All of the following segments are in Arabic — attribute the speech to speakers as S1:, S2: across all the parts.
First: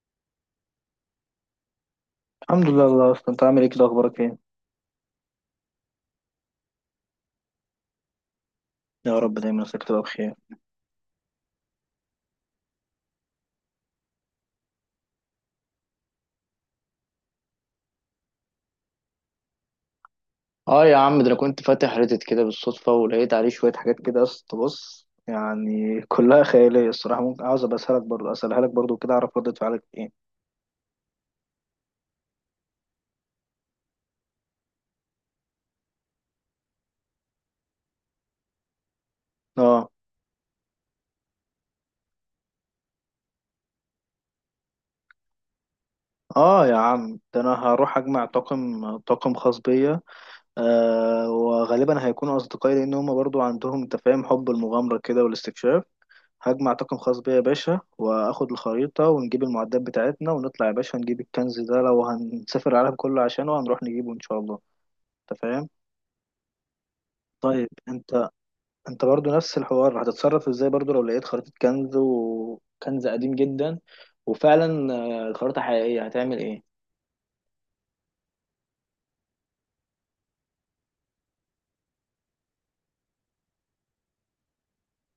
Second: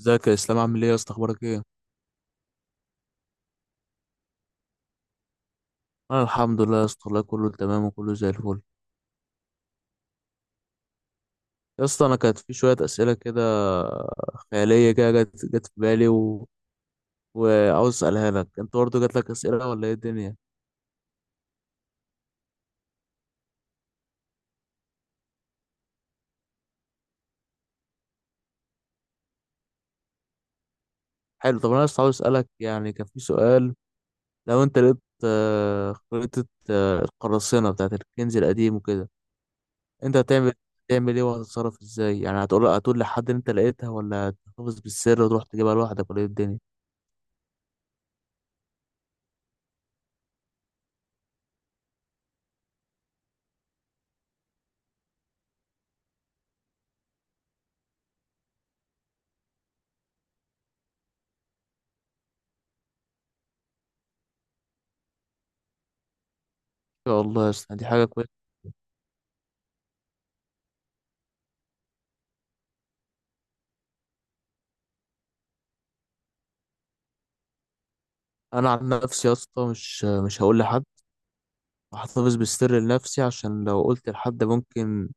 S1: ازيك يا اسلام، عامل ايه يا اسطى؟ اخبارك ايه؟
S2: الحمد لله. الله اصلا انت عامل ايه كده؟ اخبارك ايه؟
S1: انا الحمد لله يا اسطى والله، كله تمام وكله زي الفل.
S2: يا رب دايما نفسك تبقى بخير.
S1: يا اسطى انا كانت في شويه اسئله كده خياليه كده جت في بالي وعاوز اسالها لك. انت برضه جات لك اسئله ولا ايه الدنيا؟
S2: اه يا عم، ده انا كنت فاتح ريدت كده بالصدفة ولقيت عليه شوية حاجات كده است، بص يعني كلها خياليه الصراحه، ممكن عاوز ابقى اسالك برضه، اسالها لك برضه كده اعرف ردة فعلك ايه.
S1: حلو، طب انا بس عاوز اسالك. يعني كان في سؤال، لو انت لقيت خريطه القراصنه بتاعت الكنز القديم وكده،
S2: اه.
S1: انت هتعمل تعمل ايه وهتتصرف ازاي؟ يعني هتقول لحد ان انت لقيتها، ولا هتحتفظ بالسر وتروح تجيبها لوحدك، ولا ايه الدنيا؟
S2: اه يا عم، ده انا هروح اجمع طاقم، خاص بيا، وغالبا هيكونوا اصدقائي لان هم برضه عندهم، انت فاهم، حب المغامره كده والاستكشاف. هجمع طاقم خاص بيا يا باشا، واخد الخريطة ونجيب المعدات بتاعتنا ونطلع يا باشا نجيب الكنز ده، لو هنسافر العالم كله عشانه هنروح نجيبه ان شاء الله. انت فاهم؟
S1: يا الله يا
S2: طيب
S1: اسطى، دي حاجه
S2: انت،
S1: كويسه.
S2: انت برضو نفس الحوار هتتصرف ازاي برضو لو لقيت خريطة كنز، وكنز قديم جدا وفعلا الخريطة حقيقية، هتعمل ايه؟
S1: انا عن نفسي يا اسطى، مش هقول لحد. هحتفظ بالسر لنفسي، عشان لو قلت لحد ممكن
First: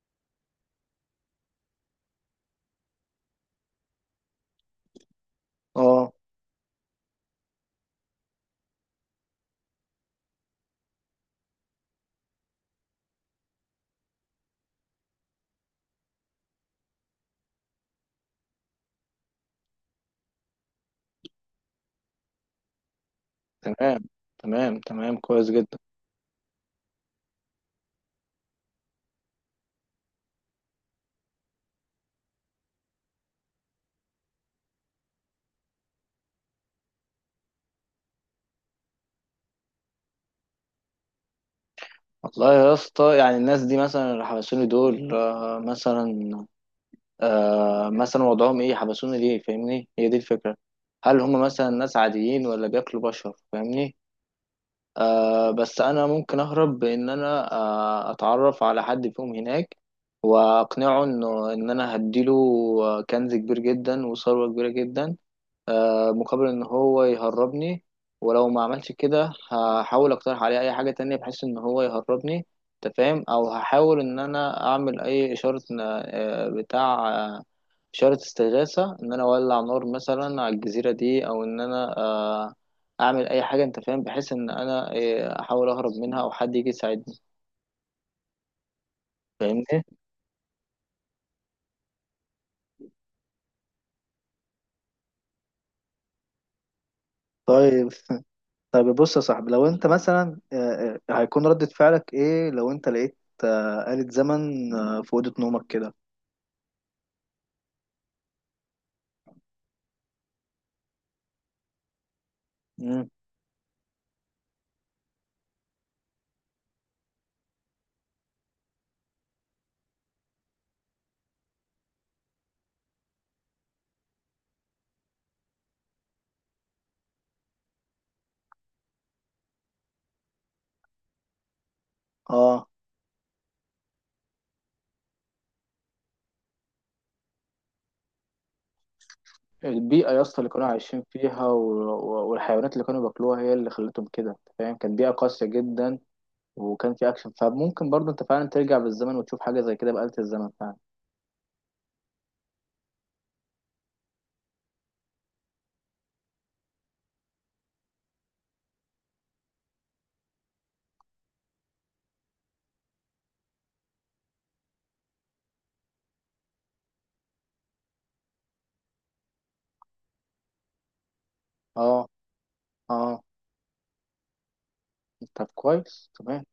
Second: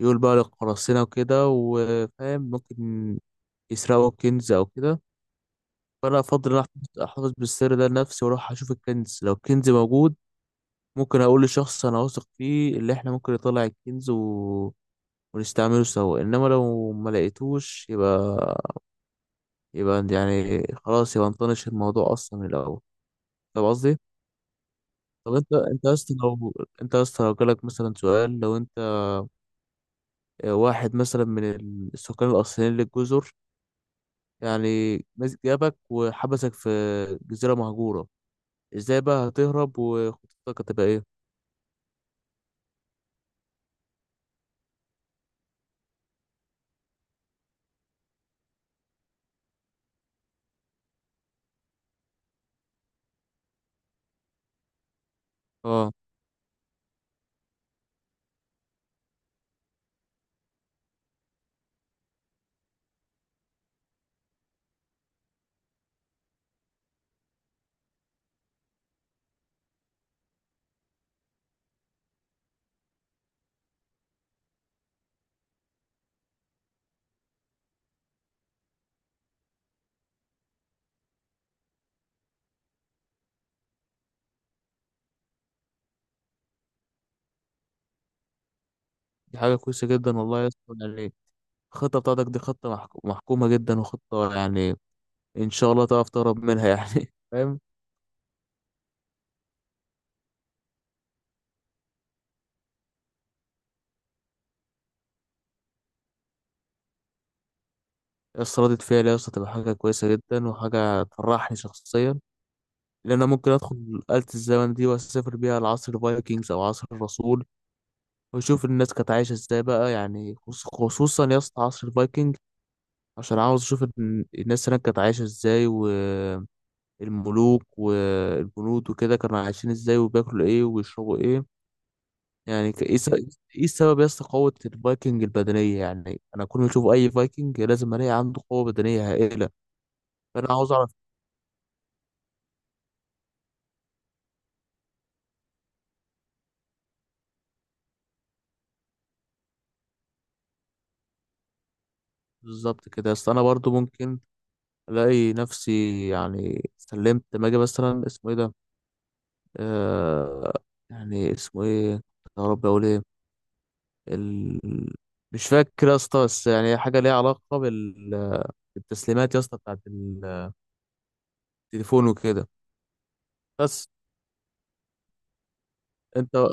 S1: يقول بقى للقراصنة وكده، وفاهم ممكن يسرقوا كنز او كده.
S2: اه.
S1: فانا افضل ان أحتفظ بالسر ده لنفسي واروح اشوف الكنز. لو الكنز موجود ممكن اقول لشخص انا واثق فيه، اللي احنا ممكن نطلع الكنز ونستعمله سوا. انما لو ما لقيتوش، يبقى يعني خلاص يبقى نطنش الموضوع اصلا من الاول. فاهم قصدي؟
S2: تمام. تمام تمام،
S1: طب
S2: كويس
S1: انت،
S2: جدا.
S1: انت يا اسطى لو جالك مثلا سؤال، لو انت واحد مثلا من السكان الاصليين للجزر، يعني مسك جابك وحبسك في جزيرة مهجورة، ازاي بقى هتهرب وخطتك هتبقى ايه؟
S2: والله يا اسطى، يعني الناس دي مثلا اللي حبسوني دول، مثلا مثلا وضعهم ايه؟ حبسونا ليه؟ فاهمني؟ هي دي الفكرة. هل هم مثلا ناس عاديين، ولا بياكلوا بشر؟ فاهمني؟ بس
S1: اه،
S2: انا ممكن اهرب بان انا اتعرف على حد فيهم هناك واقنعه انه ان انا هديله كنز كبير جدا وثروة كبيرة جدا، مقابل ان هو يهربني. ولو ما عملش كده هحاول اقترح عليه اي حاجة تانية بحيث ان هو يهربني، انت فاهم، او هحاول ان انا اعمل اي اشارة، آه، بتاع آه، اشارة استغاثة، ان انا اولع نار مثلا على الجزيرة دي، او ان انا اعمل اي حاجة، انت فاهم، بحيث ان انا احاول اهرب منها، او حد يجي يساعدني.
S1: دي حاجة
S2: فاهمني؟
S1: كويسة جدا والله يا اسطى. يعني الخطة بتاعتك دي خطة محكومة جدا، وخطة يعني ان شاء الله تعرف تهرب منها يعني. فاهم؟
S2: طيب. طيب بص يا صاحبي، لو انت مثلا هيكون ردة فعلك ايه لو انت لقيت آلة زمن في أوضة نومك كده؟
S1: يا اسطى ردة فعلي يا اسطى تبقى حاجة كويسة جدا وحاجة تفرحني شخصيا.
S2: مم.
S1: لأن أنا ممكن أدخل آلة الزمن دي وأسافر بيها لعصر الفايكنجز أو عصر الرسول، وأشوف الناس كانت عايشة إزاي بقى. يعني خصوصا يا اسطى عصر الفايكنج، عشان عاوز أشوف الناس هناك كانت عايشة إزاي، والملوك والجنود وكده كانوا عايشين إزاي وبياكلوا إيه وبيشربوا إيه.
S2: اه.
S1: يعني إيه السبب يا اسطى قوة الفايكنج البدنية؟ يعني أنا كل ما أشوف أي فايكنج لازم ألاقي عنده قوة بدنية هائلة.
S2: البيئة يا اسطى
S1: فأنا
S2: اللي كانوا
S1: عاوز أعرف.
S2: عايشين فيها والحيوانات اللي كانوا بياكلوها هي اللي خلتهم كده، انت فاهم، كانت بيئة قاسية جدا. وكان في أكشن، فممكن برضه أنت فعلا ترجع بالزمن وتشوف حاجة زي كده بآلة الزمن فعلا.
S1: بالظبط كده، أصل أنا برضو ممكن الاقي نفسي يعني سلمت. لما اجي مثلا اسمه ايه ده، آه يعني اسمه ايه، يا رب اقول ايه، ال... مش فاكر يا اسطى، بس يعني حاجه ليها علاقه بالتسليمات يا اسطى، بتاعت
S2: اه.
S1: التليفون وكده.
S2: اه،
S1: بس
S2: طب كويس،
S1: انت،
S2: تمام.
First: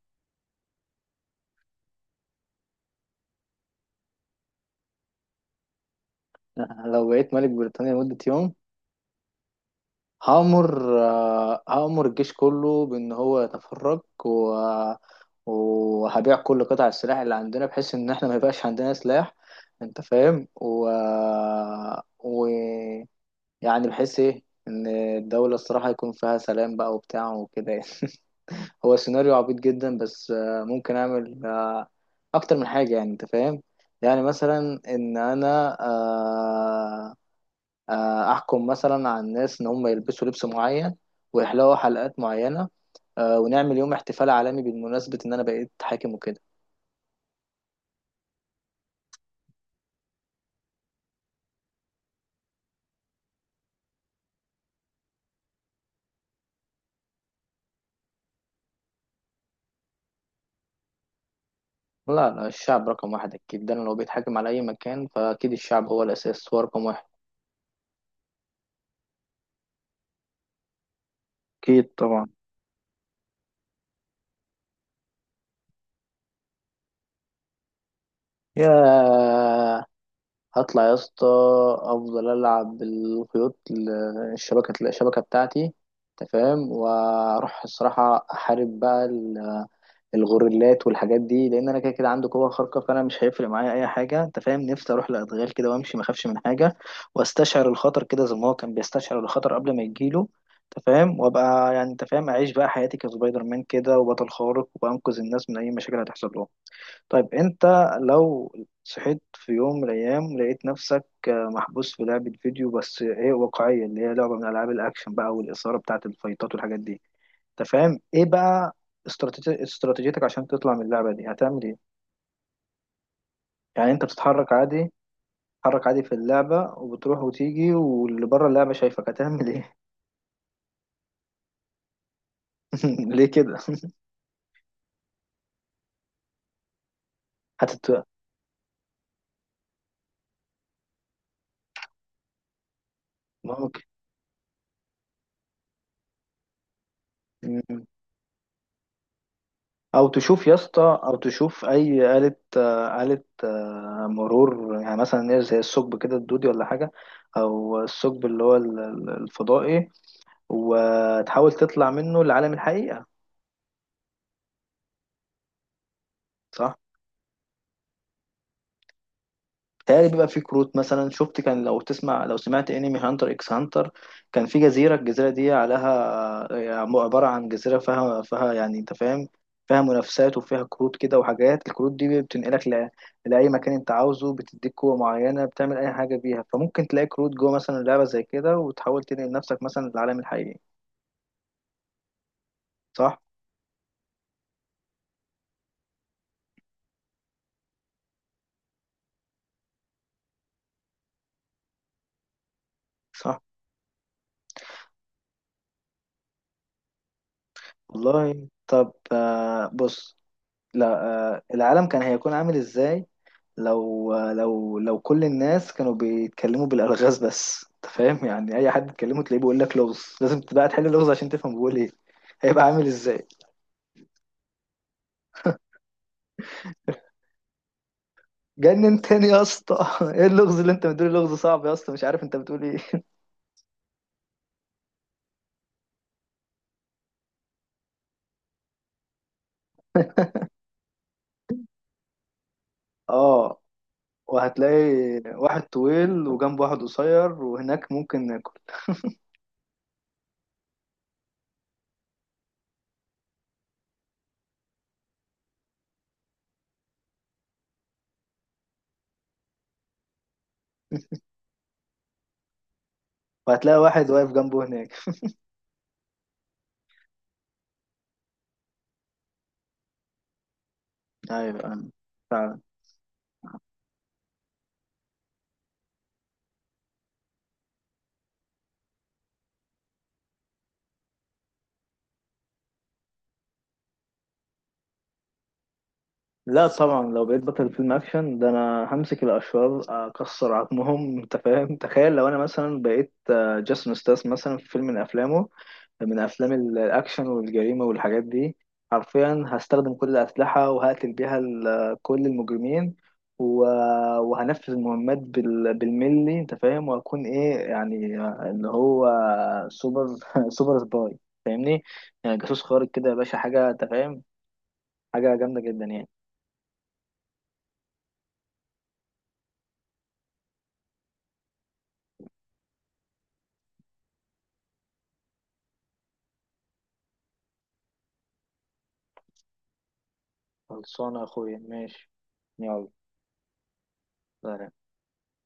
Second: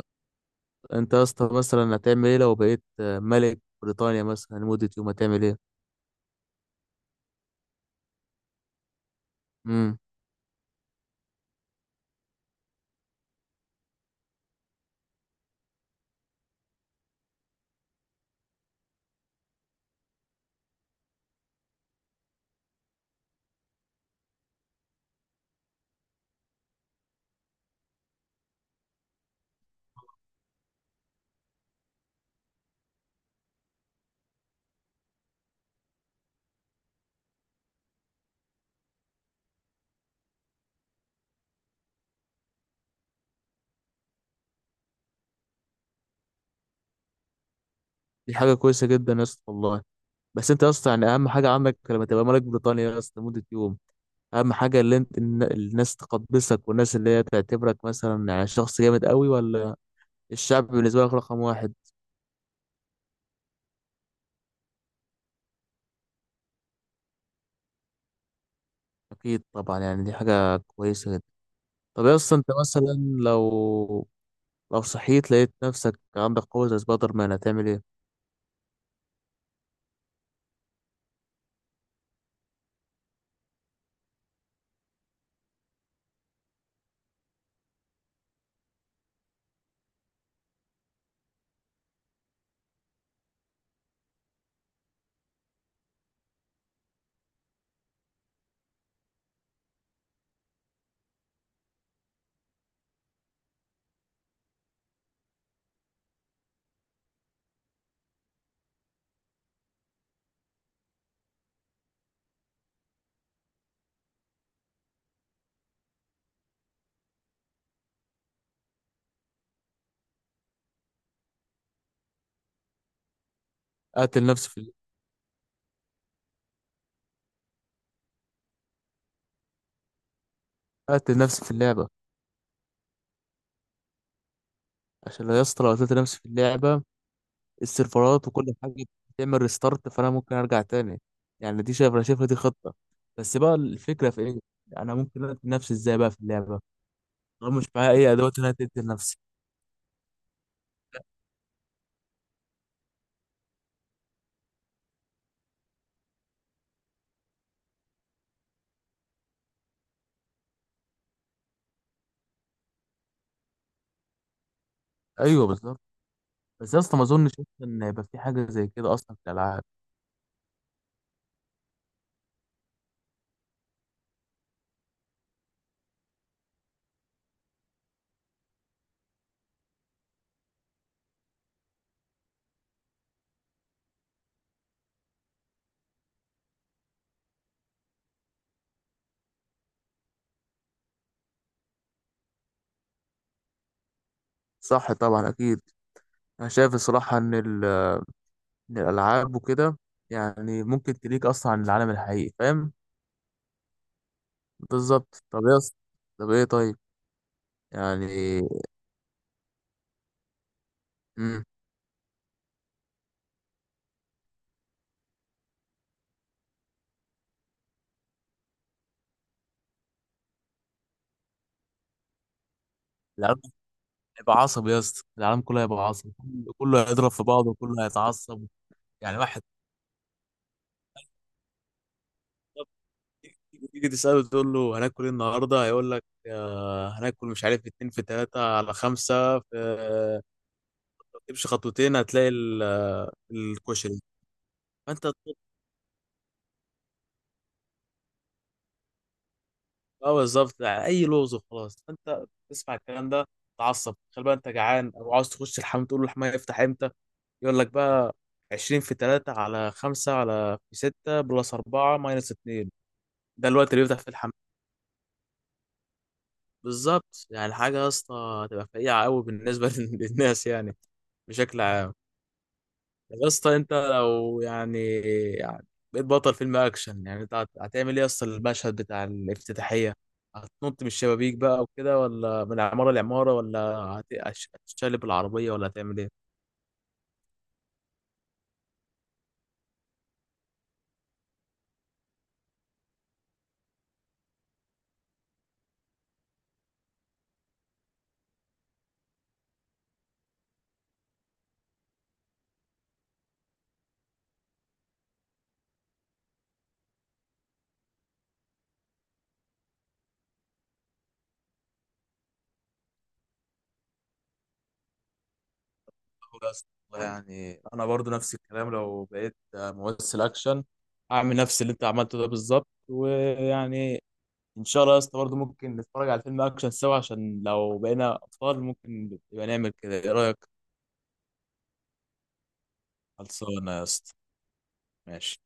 S1: انت يا اسطى مثلا هتعمل ايه لو بقيت ملك بريطانيا مثلا لمده يوم؟ هتعمل ايه؟
S2: أنا لو بقيت ملك بريطانيا لمدة يوم
S1: امم
S2: هأمر، هأمر الجيش كله بإن هو يتفرج، وهبيع كل قطع السلاح اللي عندنا بحيث ان احنا ما يبقاش عندنا سلاح، انت فاهم، و... يعني بحيث ايه، ان الدولة الصراحة يكون فيها سلام بقى وبتاع وكده يعني. هو سيناريو عبيط جدا، بس ممكن اعمل اكتر من حاجة يعني، انت فاهم، يعني مثلا ان انا احكم مثلا على الناس ان هم يلبسوا لبس معين، ويحلقوا حلقات معينة، ونعمل يوم احتفال عالمي بالمناسبة ان انا بقيت حاكم وكده.
S1: دي حاجه كويسه جدا يا اسطى والله. بس انت يا اسطى، يعني اهم حاجه عندك لما تبقى ملك بريطانيا يا اسطى لمده يوم، اهم حاجه اللي انت الناس تقدسك، والناس اللي هي تعتبرك مثلا يعني شخص جامد قوي، ولا الشعب بالنسبه لك رقم واحد؟
S2: لا لا، الشعب رقم واحد أكيد، ده أنا لو بيتحاكم على أي مكان فأكيد الشعب هو الأساس، هو رقم واحد.
S1: اكيد طبعا، يعني دي حاجه كويسه جدا.
S2: اكيد
S1: طب يا
S2: طبعا.
S1: اسطى انت مثلا، لو صحيت لقيت نفسك عندك قوه زي سبايدر مان، هتعمل ايه؟
S2: يا، هطلع يا اسطى. أفضل ألعب بالخيوط الشبكة، بتاعتي، أنت فاهم، وأروح الصراحة أحارب بقى الغوريلات والحاجات دي، لان انا كده كده عندي قوه خارقه، فانا مش هيفرق معايا اي حاجه، انت فاهم، نفسي اروح لادغال كده وامشي ما اخافش من حاجه، واستشعر الخطر كده زي ما هو كان بيستشعر الخطر قبل ما يجيله، انت فاهم، وابقى يعني، انت فاهم، اعيش بقى حياتي كسبايدر مان كده، وبطل خارق وانقذ الناس من اي مشاكل هتحصل لهم. طيب انت لو صحيت في يوم من الايام لقيت نفسك محبوس في لعبه فيديو بس ايه؟ واقعيه، اللي هي لعبه من العاب الاكشن بقى، والاثاره بتاعه الفايتات والحاجات دي، انت فاهم، ايه بقى استراتيجيتك عشان تطلع من اللعبه دي؟ هتعمل ايه؟ يعني انت
S1: قاتل نفسي
S2: بتتحرك
S1: في
S2: عادي، بتتحرك عادي في اللعبه وبتروح وتيجي، واللي بره اللعبه شايفك، هتعمل ايه؟
S1: قاتل نفسي في اللعبه.
S2: ليه كده؟
S1: عشان لو يا اسطى لو قتلت نفسي في اللعبه،
S2: هتت
S1: السيرفرات وكل حاجه بتعمل ريستارت، فانا ممكن ارجع تاني. يعني دي، شايف، انا شايفها دي خطه. بس بقى
S2: ممكن.
S1: الفكره في ايه، انا ممكن اقتل نفسي ازاي بقى في اللعبه؟ طب مش
S2: مم.
S1: معايا اي ادوات ان انا تقتل نفسي.
S2: او تشوف يا اسطى، او تشوف اي آلة آلة مرور يعني، مثلا ايه، زي الثقب كده الدودي ولا حاجه، او الثقب اللي هو الفضائي، وتحاول تطلع منه لعالم الحقيقه.
S1: ايوه، بالظبط. بس
S2: صح.
S1: يا اسطى ما اظنش أصلاً ان يبقى في حاجه زي كده اصلا في الالعاب.
S2: تهيألي بيبقى في كروت مثلا، شفت كان، لو تسمع، لو سمعت انمي هانتر اكس هانتر، كان في جزيرة، الجزيرة دي عليها عبارة عن جزيرة فيها، فيها يعني انت فاهم، فيها منافسات وفيها كروت كده وحاجات، الكروت دي بتنقلك لأي مكان انت عاوزه، بتديك قوة معينة بتعمل أي حاجة بيها، فممكن تلاقي كروت جوه مثلا لعبة زي كده وتحاول تنقل نفسك مثلا للعالم الحقيقي. صح.
S1: صح طبعا، اكيد. انا شايف الصراحه ان إن الالعاب وكده يعني ممكن تليك اصلا عن العالم الحقيقي، فاهم؟
S2: صح.
S1: بالظبط. طب يا اسطى، طب ايه، طيب يعني.
S2: والله طب، بص. لا.
S1: امم
S2: العالم كان هيكون عامل ازاي لو كل الناس كانوا بيتكلموا بالالغاز بس؟ انت فاهم يعني، اي حد تكلمه تلاقيه بيقول لك لغز لازم تبقى تحل اللغز عشان تفهم بيقول ايه. هيبقى عامل ازاي؟
S1: العالم هيبقى عصبي يا اسطى، العالم كله هيبقى عصبي، كله، كله هيضرب في بعضه وكله هيتعصب.
S2: جنن
S1: يعني
S2: تاني يا
S1: واحد
S2: اسطى. ايه اللغز اللي انت بتقول؟ لغز صعب يا اسطى، مش عارف انت بتقول ايه.
S1: تيجي تسأله تقول له هناكل ايه النهارده، هيقول لك هناكل مش عارف، اتنين في تلاتة على خمسة، في تمشي خطوتين هتلاقي
S2: اه.
S1: الكشري،
S2: وهتلاقي
S1: فانت تطلب.
S2: واحد طويل وجنبه واحد قصير، وهناك ممكن ناكل.
S1: اه بالظبط، اي لوز وخلاص. فانت تسمع الكلام ده تعصب. تخيل بقى انت جعان او عاوز تخش الحمام، تقول له الحمام يفتح امتى، يقول لك بقى 20 في 3 على 5 على في 6 بلس 4 ماينس 2، ده الوقت
S2: وهتلاقي
S1: اللي بيفتح في
S2: واحد واقف
S1: الحمام.
S2: جنبه هناك.
S1: بالظبط. يعني حاجه يا اسطى هتبقى فقيعه قوي بالنسبه للناس يعني، بشكل
S2: ايوه،
S1: عام.
S2: فعلا.
S1: يا اسطى انت لو يعني، يعني بقيت بطل فيلم اكشن، يعني انت هتعمل ايه يا اسطى المشهد بتاع الافتتاحيه؟ هتنط من الشبابيك بقى وكده، ولا من عماره لعماره، ولا هتشقلب العربيه، ولا هتعمل ايه؟
S2: لا طبعا، لو بقيت بطل فيلم اكشن، ده انا همسك الاشرار اكسر عظمهم. انت فاهم، تخيل لو انا مثلا بقيت جاسون ستاس مثلا في فيلم من افلامه، من افلام الاكشن والجريمه والحاجات دي، حرفيا هستخدم كل الاسلحه وهقتل بيها كل المجرمين، و- وهنفذ المهمات بالملي، انت فاهم، وهكون ايه يعني، اللي هو سوبر، سوبر سباي، فاهمني؟ يعني جاسوس خارق كده يا باشا، حاجه انت فاهم، حاجه جامده جدا يعني.
S1: أقول يا اسطى والله، يعني انا برضو نفس الكلام، لو بقيت ممثل اكشن هعمل نفس اللي انت عملته ده بالظبط. ويعني ان شاء الله يا اسطى برضو ممكن نتفرج على فيلم اكشن سوا، عشان لو بقينا اطفال ممكن يبقى نعمل كده. ايه رايك؟
S2: خلصانة يا أخويا، ماشي. يلا.
S1: خلصانه يا اسطى،
S2: سلام.
S1: ماشي.